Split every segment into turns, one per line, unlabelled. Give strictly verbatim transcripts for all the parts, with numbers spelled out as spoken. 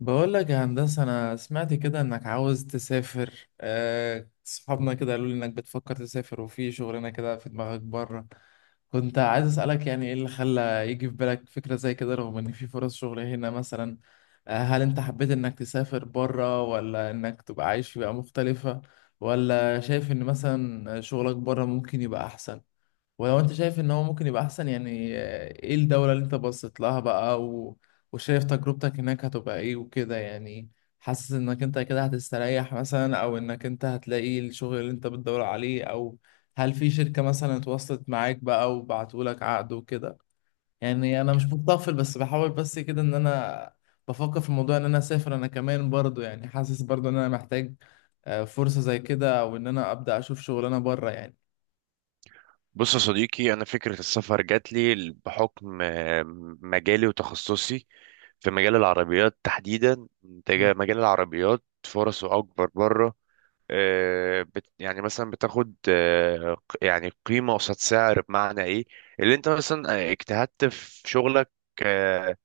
بقول لك يا هندسة، أنا سمعت كده إنك عاوز تسافر. آه، صحابنا كده قالوا لي إنك بتفكر تسافر وفي شغلنا كده في دماغك بره. كنت عايز أسألك يعني إيه اللي خلى يجي في بالك فكرة زي كده رغم إن في فرص شغل هنا مثلا. آه، هل أنت حبيت إنك تسافر بره، ولا إنك تبقى عايش في بيئة مختلفة؟ ولا شايف إن مثلا شغلك بره ممكن يبقى أحسن؟ ولو انت شايف ان هو ممكن يبقى احسن، يعني آه، ايه الدولة اللي انت بصيت لها بقى و... وشايف تجربتك هناك هتبقى ايه وكده؟ يعني حاسس انك انت كده هتستريح مثلا، او انك انت هتلاقي الشغل اللي انت بتدور عليه؟ او هل في شركة مثلا اتواصلت معاك بقى وبعتولك عقد وكده؟ يعني انا مش متطفل، بس بحاول بس كده ان انا بفكر في الموضوع ان انا اسافر انا كمان برضو. يعني حاسس برضو ان انا محتاج آه، فرصة زي كده، او ان انا ابدا اشوف شغلانة بره يعني.
بص يا صديقي، أنا فكرة السفر جات لي بحكم آه، مجالي وتخصصي في مجال العربيات تحديدا. انت جا- مجال العربيات فرصه أكبر بره. آه، بت- يعني مثلا بتاخد آه، ق- يعني قيمة قصاد سعر، بمعنى إيه اللي أنت مثلا آه، اجتهدت في شغلك، آه،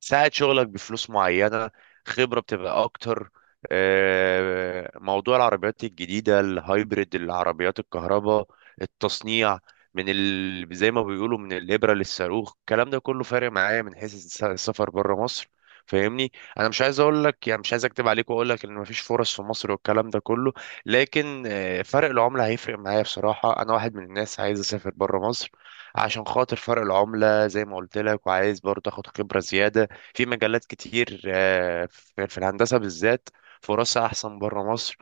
ساعة شغلك بفلوس معينة، خبرة بتبقى أكتر. آه، موضوع العربيات الجديدة، الهايبريد، العربيات الكهرباء، التصنيع، من ال... زي ما بيقولوا من الإبرة للصاروخ، الكلام ده كله فارق معايا من حيث الس- السفر بره مصر، فاهمني؟ انا مش عايز اقول لك، يعني مش عايز اكتب عليك واقول لك ان مفيش فرص في مصر والكلام ده كله، لكن آه، فرق العمله هيفرق معايا. بصراحه انا واحد من الناس عايز اسافر بره مصر عشان خاطر فرق العملة زي ما قلت لك، وعايز برضه اخد خبرة زيادة في مجالات كتير، آه، في في الهندسة بالذات، فرصها أحسن بره مصر،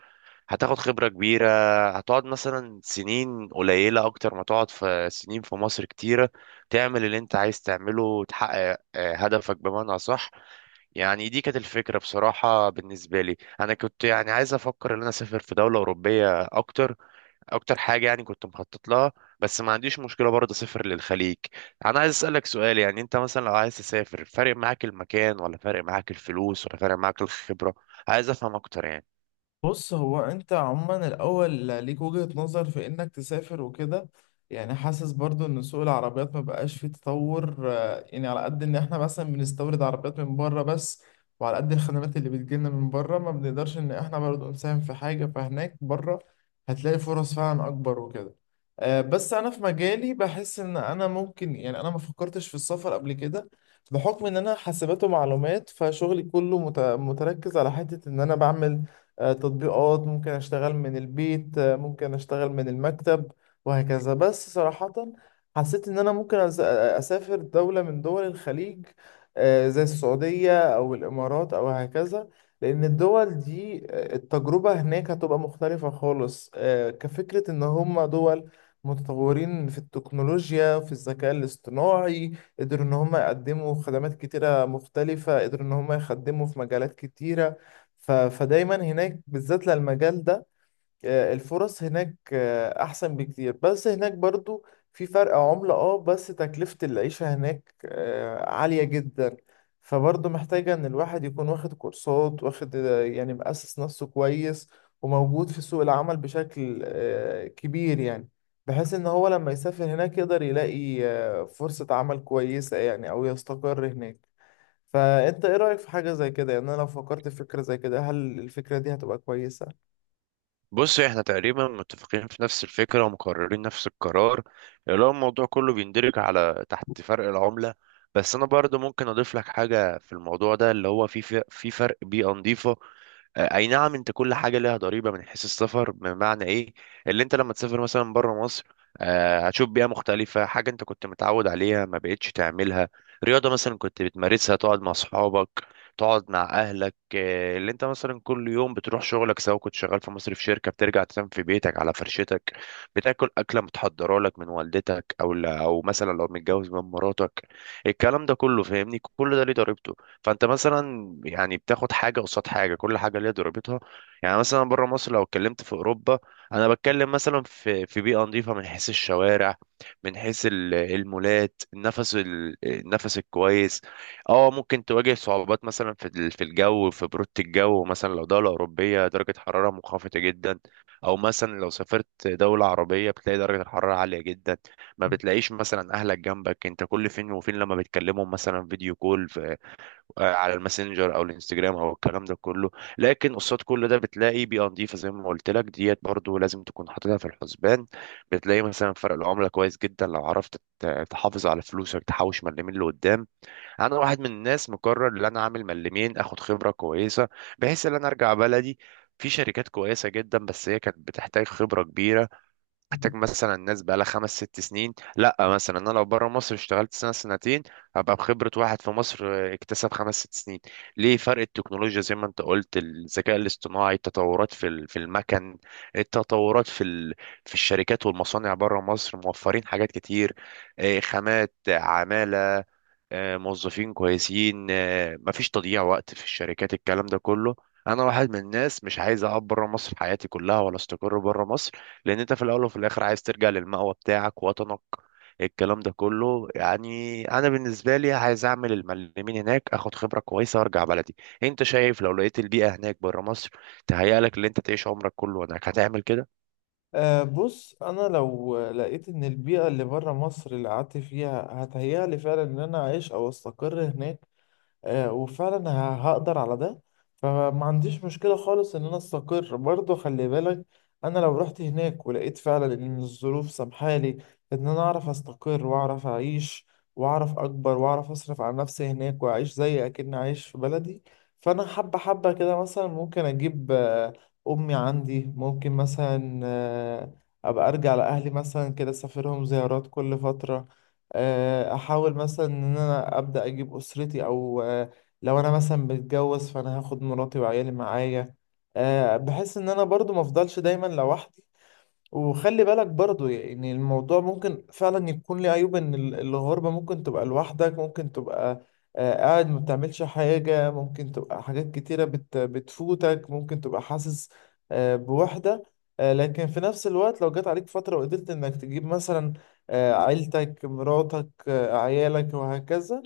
هتاخد خبرة كبيرة، هتقعد مثلا سنين قليلة أكتر ما تقعد في سنين في مصر كتيرة، تعمل اللي أنت عايز تعمله وتحقق آه، هدفك، بمعنى صح. يعني دي كانت الفكرة بصراحة. بالنسبة لي أنا كنت يعني عايز أفكر إن أنا أسافر في دولة أوروبية، أكتر اكتر حاجه يعني كنت مخطط لها، بس ما عنديش مشكله برضه اسافر للخليج. انا عايز اسالك سؤال، يعني انت مثلا لو عايز تسافر، فارق معاك المكان ولا فارق معاك الفلوس ولا فارق معاك الخبره؟ عايز افهم اكتر يعني.
بص، هو انت عموما الاول ليك وجهة نظر في انك تسافر وكده. يعني حاسس برضو ان سوق العربيات ما بقاش فيه تطور، آه، يعني على قد ان احنا مثلا بنستورد عربيات من بره بس، وعلى قد الخدمات اللي بتجيلنا من بره ما بنقدرش ان احنا برضو نساهم في حاجة، فهناك بره هتلاقي فرص فعلا اكبر وكده. آه، بس انا في مجالي بحس ان انا ممكن، يعني انا ما فكرتش في السفر قبل كده بحكم ان انا حاسبات ومعلومات، فشغلي كله مت- متركز على حتة ان انا بعمل آه، تطبيقات. ممكن اشتغل من البيت، آه، ممكن اشتغل من المكتب وهكذا. بس صراحة حسيت ان انا ممكن أز- اسافر دولة من دول الخليج، آه، زي السعودية او الامارات او هكذا، لان الدول دي آه، التجربة هناك هتبقى مختلفة خالص. آه، كفكرة ان هم دول متطورين في التكنولوجيا، في الذكاء الاصطناعي، قدروا ان هم يقدموا خدمات كتيرة مختلفة، قدروا ان هم يخدموا في مجالات كتيرة. ف- فدايما هناك بالذات للمجال ده آه، الفرص هناك آه، احسن بكتير. بس هناك برضو في فرق عملة، اه بس تكلفة العيشة هناك آه، عالية جدا، فبرضو محتاجة ان الواحد يكون واخد كورسات، واخد آه، يعني مؤسس نفسه كويس، وموجود في سوق العمل بشكل آه، كبير يعني، بحيث ان هو لما يسافر هناك يقدر يلاقي آه، فرصة عمل كويسة يعني، او يستقر هناك. فانت ايه رأيك في حاجة زي كده؟ يعني انا لو فكرت في فكرة زي كده، هل الفكرة دي هتبقى كويسة؟
بص، احنا تقريبا متفقين في نفس الفكره ومقررين نفس القرار، اللي هو الموضوع كله بيندرج على تحت فرق العمله، بس انا برضه ممكن اضيف لك حاجه في الموضوع ده، اللي هو في في في فرق بيئه نظيفه. آه، اي نعم، انت كل حاجه ليها ضريبه من حيث السفر، بمعنى ايه؟ اللي انت لما تسافر مثلا بره مصر، آه، هتشوف بيئه مختلفه، حاجه انت كنت متعود عليها ما بقتش تعملها. رياضه مثلا كنت بتمارسها، تقعد مع اصحابك، تقعد مع اهلك، آه، اللي انت مثلا كل يوم بتروح شغلك، سواء كنت شغال في مصر في شركه، بترجع تنام في بيتك على فرشتك، بتاكل اكله متحضره لك من والدتك او او مثلا لو متجوز من مراتك، الكلام ده كله فاهمني، كل ده ليه ضريبته. فانت مثلا يعني بتاخد حاجه قصاد حاجه، كل حاجه ليها ضريبتها. يعني مثلا بره مصر لو اتكلمت في اوروبا، انا بتكلم مثلا في في بيئه نظيفه، من حيث الشوارع، من حيث ال- المولات، النفس ال- النفس الكويس. اه ممكن تواجه صعوبات مثلا في ال- في الجو، في بروده الجو، مثلا لو دوله اوروبيه درجه حراره منخفضه جدا، او مثلا لو سافرت دوله عربيه بتلاقي درجه الحراره عاليه جدا، ما بتلاقيش مثلا اهلك جنبك. انت كل فين وفين لما بتكلمهم مثلا فيديو كول آه، على الماسنجر او الانستجرام او الكلام ده كله، لكن قصاد كل ده بتلاقي بيئه نظيفه زي ما قلت لك، ديت برضو لازم تكون حاططها في الحسبان. بتلاقي مثلا فرق العمله كويس جدا، لو عرفت ت- تحافظ على فلوسك تحوش مليمين لقدام. انا واحد من الناس مقرر ان انا اعمل مليمين، اخد خبره كويسه، بحيث ان انا ارجع بلدي. في شركات كويسة جدا بس هي كانت بتحتاج خبرة كبيرة، احتاج مثلا ناس بقالها خمس ست سنين، لا مثلا انا لو بره مصر اشتغلت سنه سنتين هبقى بخبره واحد في مصر آه، اكتسب خمس ست سنين، ليه؟ فرق التكنولوجيا زي ما انت قلت، الذكاء الاصطناعي، التطورات في ال- في المكن، التطورات في ال- في الشركات والمصانع بره مصر، موفرين حاجات كتير، آه، خامات، عماله، آه، موظفين كويسين، آه، مفيش تضييع وقت في الشركات، الكلام ده كله. انا واحد من الناس مش عايز اقعد بره مصر حياتي كلها ولا استقر بره مصر، لان انت في الاول وفي الاخر عايز ترجع للمأوى بتاعك، وطنك، الكلام ده كله. يعني انا بالنسبه لي عايز اعمل المعلمين هناك، اخد خبره كويسه وارجع بلدي. انت شايف لو لقيت البيئه هناك بره مصر تهيأ لك اللي انت تعيش عمرك كله هناك هتعمل كده؟
أه، بص، انا لو لقيت ان البيئة اللي بره مصر اللي قعدت فيها هتهيألي فعلا ان انا اعيش او استقر هناك، آه، وفعلا ه- هقدر على ده، فما عنديش مشكلة خالص ان انا استقر. برضه خلي بالك، انا لو رحت هناك ولقيت فعلا ان الظروف سامحالي ان انا اعرف استقر، واعرف اعيش، واعرف اكبر، واعرف اصرف على نفسي هناك، واعيش زي اكني عايش في بلدي، فانا حبة حبة كده مثلا ممكن اجيب آه، امي عندي، ممكن مثلا آه، ابقى ارجع لاهلي مثلا كده، اسافرهم زيارات كل فترة. آه، احاول مثلا ان انا ابدا اجيب اسرتي، او آه، لو انا مثلا متجوز فانا هاخد مراتي وعيالي معايا. آه، بحس ان انا برضو ما افضلش دايما لوحدي. وخلي بالك برضو، يعني الموضوع ممكن فعلا يكون ليه عيوب، ان ال- الغربة ممكن تبقى لوحدك، ممكن تبقى آه، قاعد ما بتعملش حاجة، ممكن تبقى حاجات كتيرة بت بتفوتك، ممكن تبقى حاسس آه، بوحدة. آه، لكن في نفس الوقت، لو جت عليك فترة وقدرت انك تجيب مثلا آه، عيلتك، مراتك، آه، عيالك وهكذا،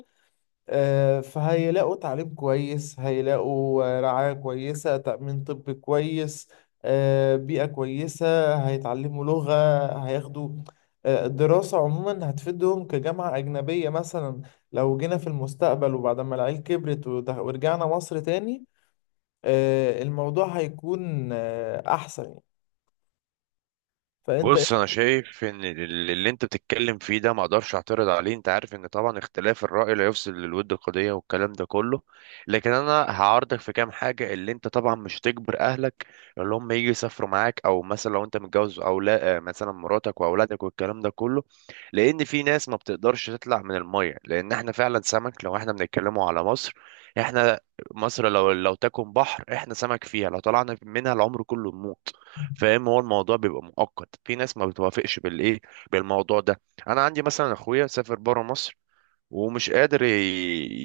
آه، فهيلاقوا تعليم كويس، هيلاقوا آه، رعاية كويسة، تأمين طبي كويس، آه، بيئة كويسة، هيتعلموا لغة، هياخدوا آه، الدراسة عموما هتفيدهم كجامعة أجنبية مثلا. لو جينا في المستقبل، وبعد ما العيل كبرت وده- ورجعنا مصر تاني، آه، الموضوع هيكون آه، أحسن يعني. فأنت
بص انا شايف ان ال- اللي انت بتتكلم فيه ده ما اقدرش اعترض عليه، انت عارف ان طبعا اختلاف الرأي لا يفسد للود قضية والكلام ده كله. لكن انا هعارضك في كام حاجة، اللي انت طبعا مش تجبر اهلك اللي هم يجي يسافروا معاك، او مثلا لو انت متجوز او لا آه، مثلا مراتك واولادك والكلام ده كله، لان في ناس ما بتقدرش تطلع من المية، لان احنا فعلا سمك لو احنا بنتكلموا على مصر. احنا مصر لو لو تكن بحر، احنا سمك فيها، لو طلعنا منها العمر كله نموت، فاهم؟ هو الموضوع بيبقى مؤقت، في ناس ما بتوافقش بالايه، بالموضوع ده. انا عندي مثلا اخويا سافر بره مصر، ومش قادر ي-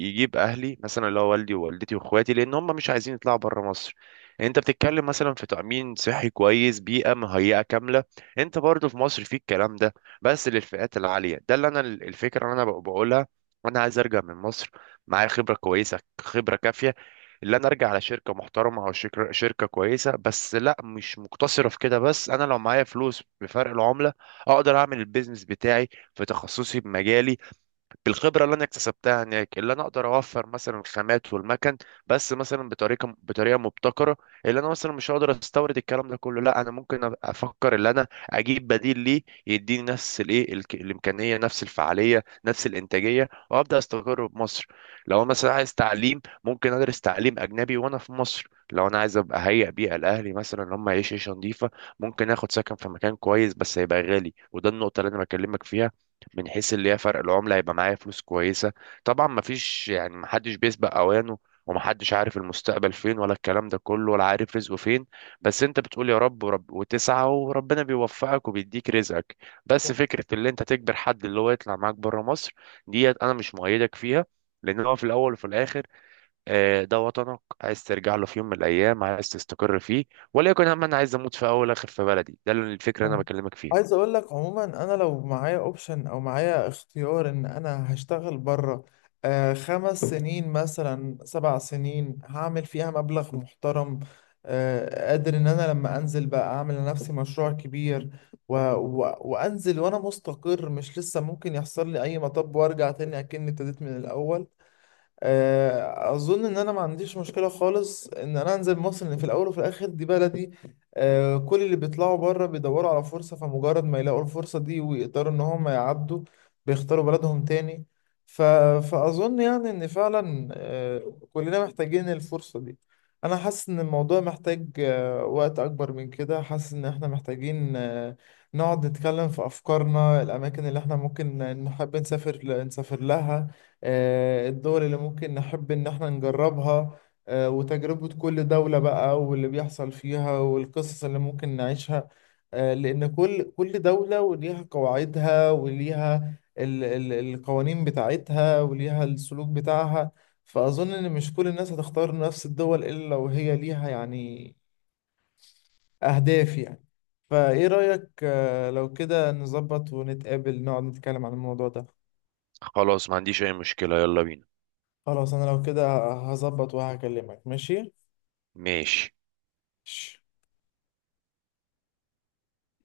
يجيب اهلي مثلا اللي هو والدي ووالدتي واخواتي لان هم مش عايزين يطلعوا بره مصر. يعني انت بتتكلم مثلا في تأمين صحي كويس، بيئة مهيئة كاملة، انت برضو في مصر في الكلام ده، بس للفئات العالية. ده اللي انا ال- الفكرة اللي انا بق- بقولها. انا عايز ارجع من مصر معايا خبرة كويسة، خبرة كافية، اللي انا ارجع على شركة محترمة او شركة شركة كويسة، بس لا مش مقتصرة في كده بس، انا لو معايا فلوس بفرق العملة اقدر اعمل البيزنس بتاعي في تخصصي بمجالي، بالخبره اللي انا اكتسبتها هناك، اللي انا اقدر اوفر مثلا الخامات والمكن، بس مثلا بطريقه بطريقه مبتكره، اللي انا مثلا مش هقدر استورد الكلام ده كله. لا انا ممكن أبقى افكر اللي انا اجيب بديل ليه يديني نفس الايه الك- الامكانيه، نفس الفعاليه، نفس الانتاجيه، وابدا استقر بمصر. لو أنا مثلا عايز تعليم ممكن ادرس تعليم اجنبي وانا في مصر. لو انا عايز ابقى هيئ بيئه لاهلي مثلا ان هم يعيشوا عيشه نظيفه ممكن اخد سكن في مكان كويس، بس هيبقى غالي، وده النقطه اللي انا بكلمك فيها، من حيث اللي هي فرق العملة هيبقى معايا فلوس كويسة. طبعا مفيش، يعني محدش بيسبق أوانه، ومحدش عارف المستقبل فين ولا الكلام ده كله، ولا عارف رزقه فين، بس انت بتقول يا رب ورب، وتسعى وربنا بيوفقك وبيديك رزقك. بس فكرة اللي انت تجبر حد اللي هو يطلع معاك بره مصر ديت انا مش مؤيدك فيها، لان هو في الاول وفي الاخر آه، ده وطنك، عايز ترجع له في يوم من الايام، عايز تستقر فيه، وليكن. هم انا عايز اموت في اول اخر في بلدي، ده اللي- الفكرة اللي انا
آه.
بكلمك فيها.
عايز اقول لك عموما، انا لو معايا اوبشن او معايا اختيار ان انا هشتغل بره آه خمس سنين مثلا، سبع سنين، هعمل فيها مبلغ محترم، آه قادر ان انا لما انزل بقى اعمل لنفسي مشروع كبير، و و وانزل وانا مستقر، مش لسه ممكن يحصل لي اي مطب وارجع تاني اكني ابتديت من الاول. آه، اظن ان انا ما عنديش مشكله خالص ان انا انزل مصر، لان في الاول وفي الاخر دي بلدي. آه، كل اللي بيطلعوا بره بيدوروا على فرصه، فمجرد ما يلاقوا الفرصه دي ويقدروا ان هم يعدوا بيختاروا بلدهم تاني. ف... فاظن يعني ان فعلا آه، كلنا محتاجين الفرصه دي. انا حاسس ان الموضوع محتاج آه، وقت اكبر من كده. حاسس ان احنا محتاجين آه، نقعد نتكلم في افكارنا، الاماكن اللي احنا ممكن نحب نسافر نسافر لها، آه، الدول اللي ممكن نحب إن احنا نجربها، آه، وتجربة كل دولة بقى، واللي بيحصل فيها، والقصص اللي ممكن نعيشها، آه، لأن كل كل دولة وليها قواعدها وليها ال ال القوانين بتاعتها وليها السلوك بتاعها. فأظن إن مش كل الناس هتختار نفس الدول، إلا لو هي ليها يعني أهداف يعني. فإيه رأيك آه، لو كده نظبط ونتقابل، نقعد نتكلم عن الموضوع ده؟
خلاص ما عنديش اي مشكلة، يلا بينا.
خلاص، انا لو كده هظبط وهكلمك. ماشي.
ماشي.